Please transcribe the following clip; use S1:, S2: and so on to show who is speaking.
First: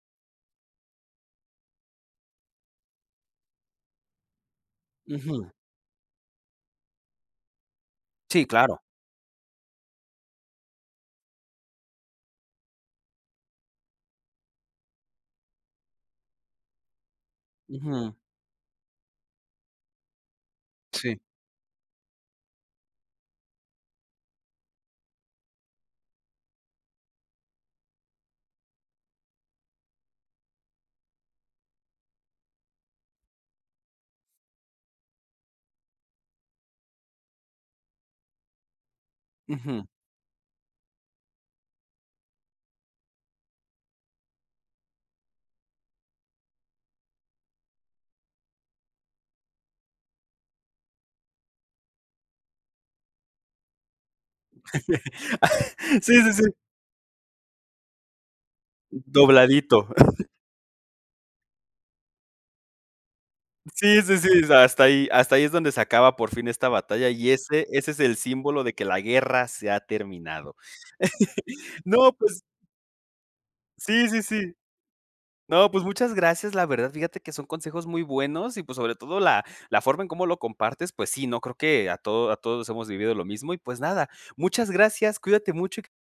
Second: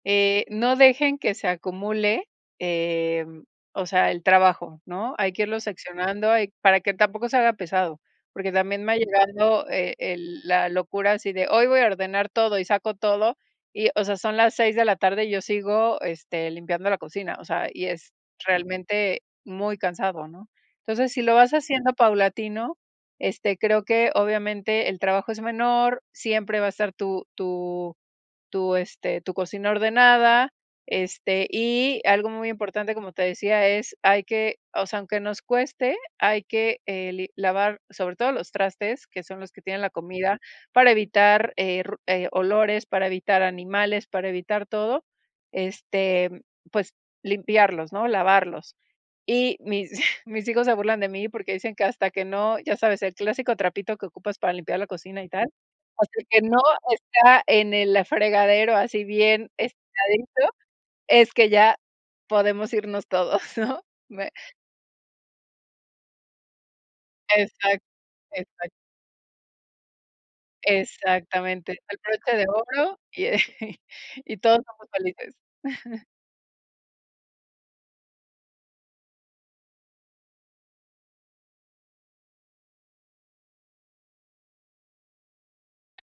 S1: Eh, no dejen que se acumule, em, o sea, el trabajo, ¿no? Hay que
S2: Ujú.
S1: irlo seccionando, hay para que tampoco se haga pesado,
S2: Sí,
S1: porque
S2: claro.
S1: también me ha llegado e el la locura así de: "Hoy voy a ordenar todo". Y saco todo y, o sea, son las 6 de la tarde, yo sigo, este, limpiando la cocina, o sea, y es
S2: Ujú.
S1: realmente muy cansado, ¿no? Entonces,
S2: Sí.
S1: si lo vas haciendo paulatino, este, creo que obviamente el trabajo es menor. Siempre va a estar tu tu tu, este, tu cocina ordenada. Este, y algo muy importante como te decía es hay que o sea, aunque nos cueste, hay que eh, li lavar sobre todo los trastes, que son los que tienen
S2: Ujú.
S1: la comida para evitar, eh, ru eh, olores, para evitar animales, para evitar todo, este, pues limpiarlos, ¿no? Lavarlos. Y mis mis hijos se burlan de mí porque dicen que: “Hasta que no”. Ya sabes, el clásico trapito que ocupas para limpiar la cocina y tal:
S2: Sí,
S1: "Hasta
S2: sí,
S1: que
S2: sí.
S1: no está en el fregadero así bien
S2: Dobladito.
S1: estiradito, es que ya podemos irnos todos, ¿no?".
S2: Sí, sí,
S1: Me
S2: sí. O sea, hasta ahí hasta ahí es donde se acaba por fin esta batalla, y ese
S1: Exac
S2: ese es el símbolo
S1: exac
S2: de que la guerra se ha terminado.
S1: exactamente, el
S2: No,
S1: broche
S2: pues
S1: de oro y, eh,
S2: Sí, sí,
S1: y
S2: sí.
S1: todos somos felices.
S2: No, pues muchas gracias, la verdad, fíjate que son consejos muy buenos, y pues, sobre todo la la forma en como lo compartes, pues sí, no creo que a todo a todos hemos vivido lo mismo y, pues, nada. Muchas gracias, cuídate mucho y q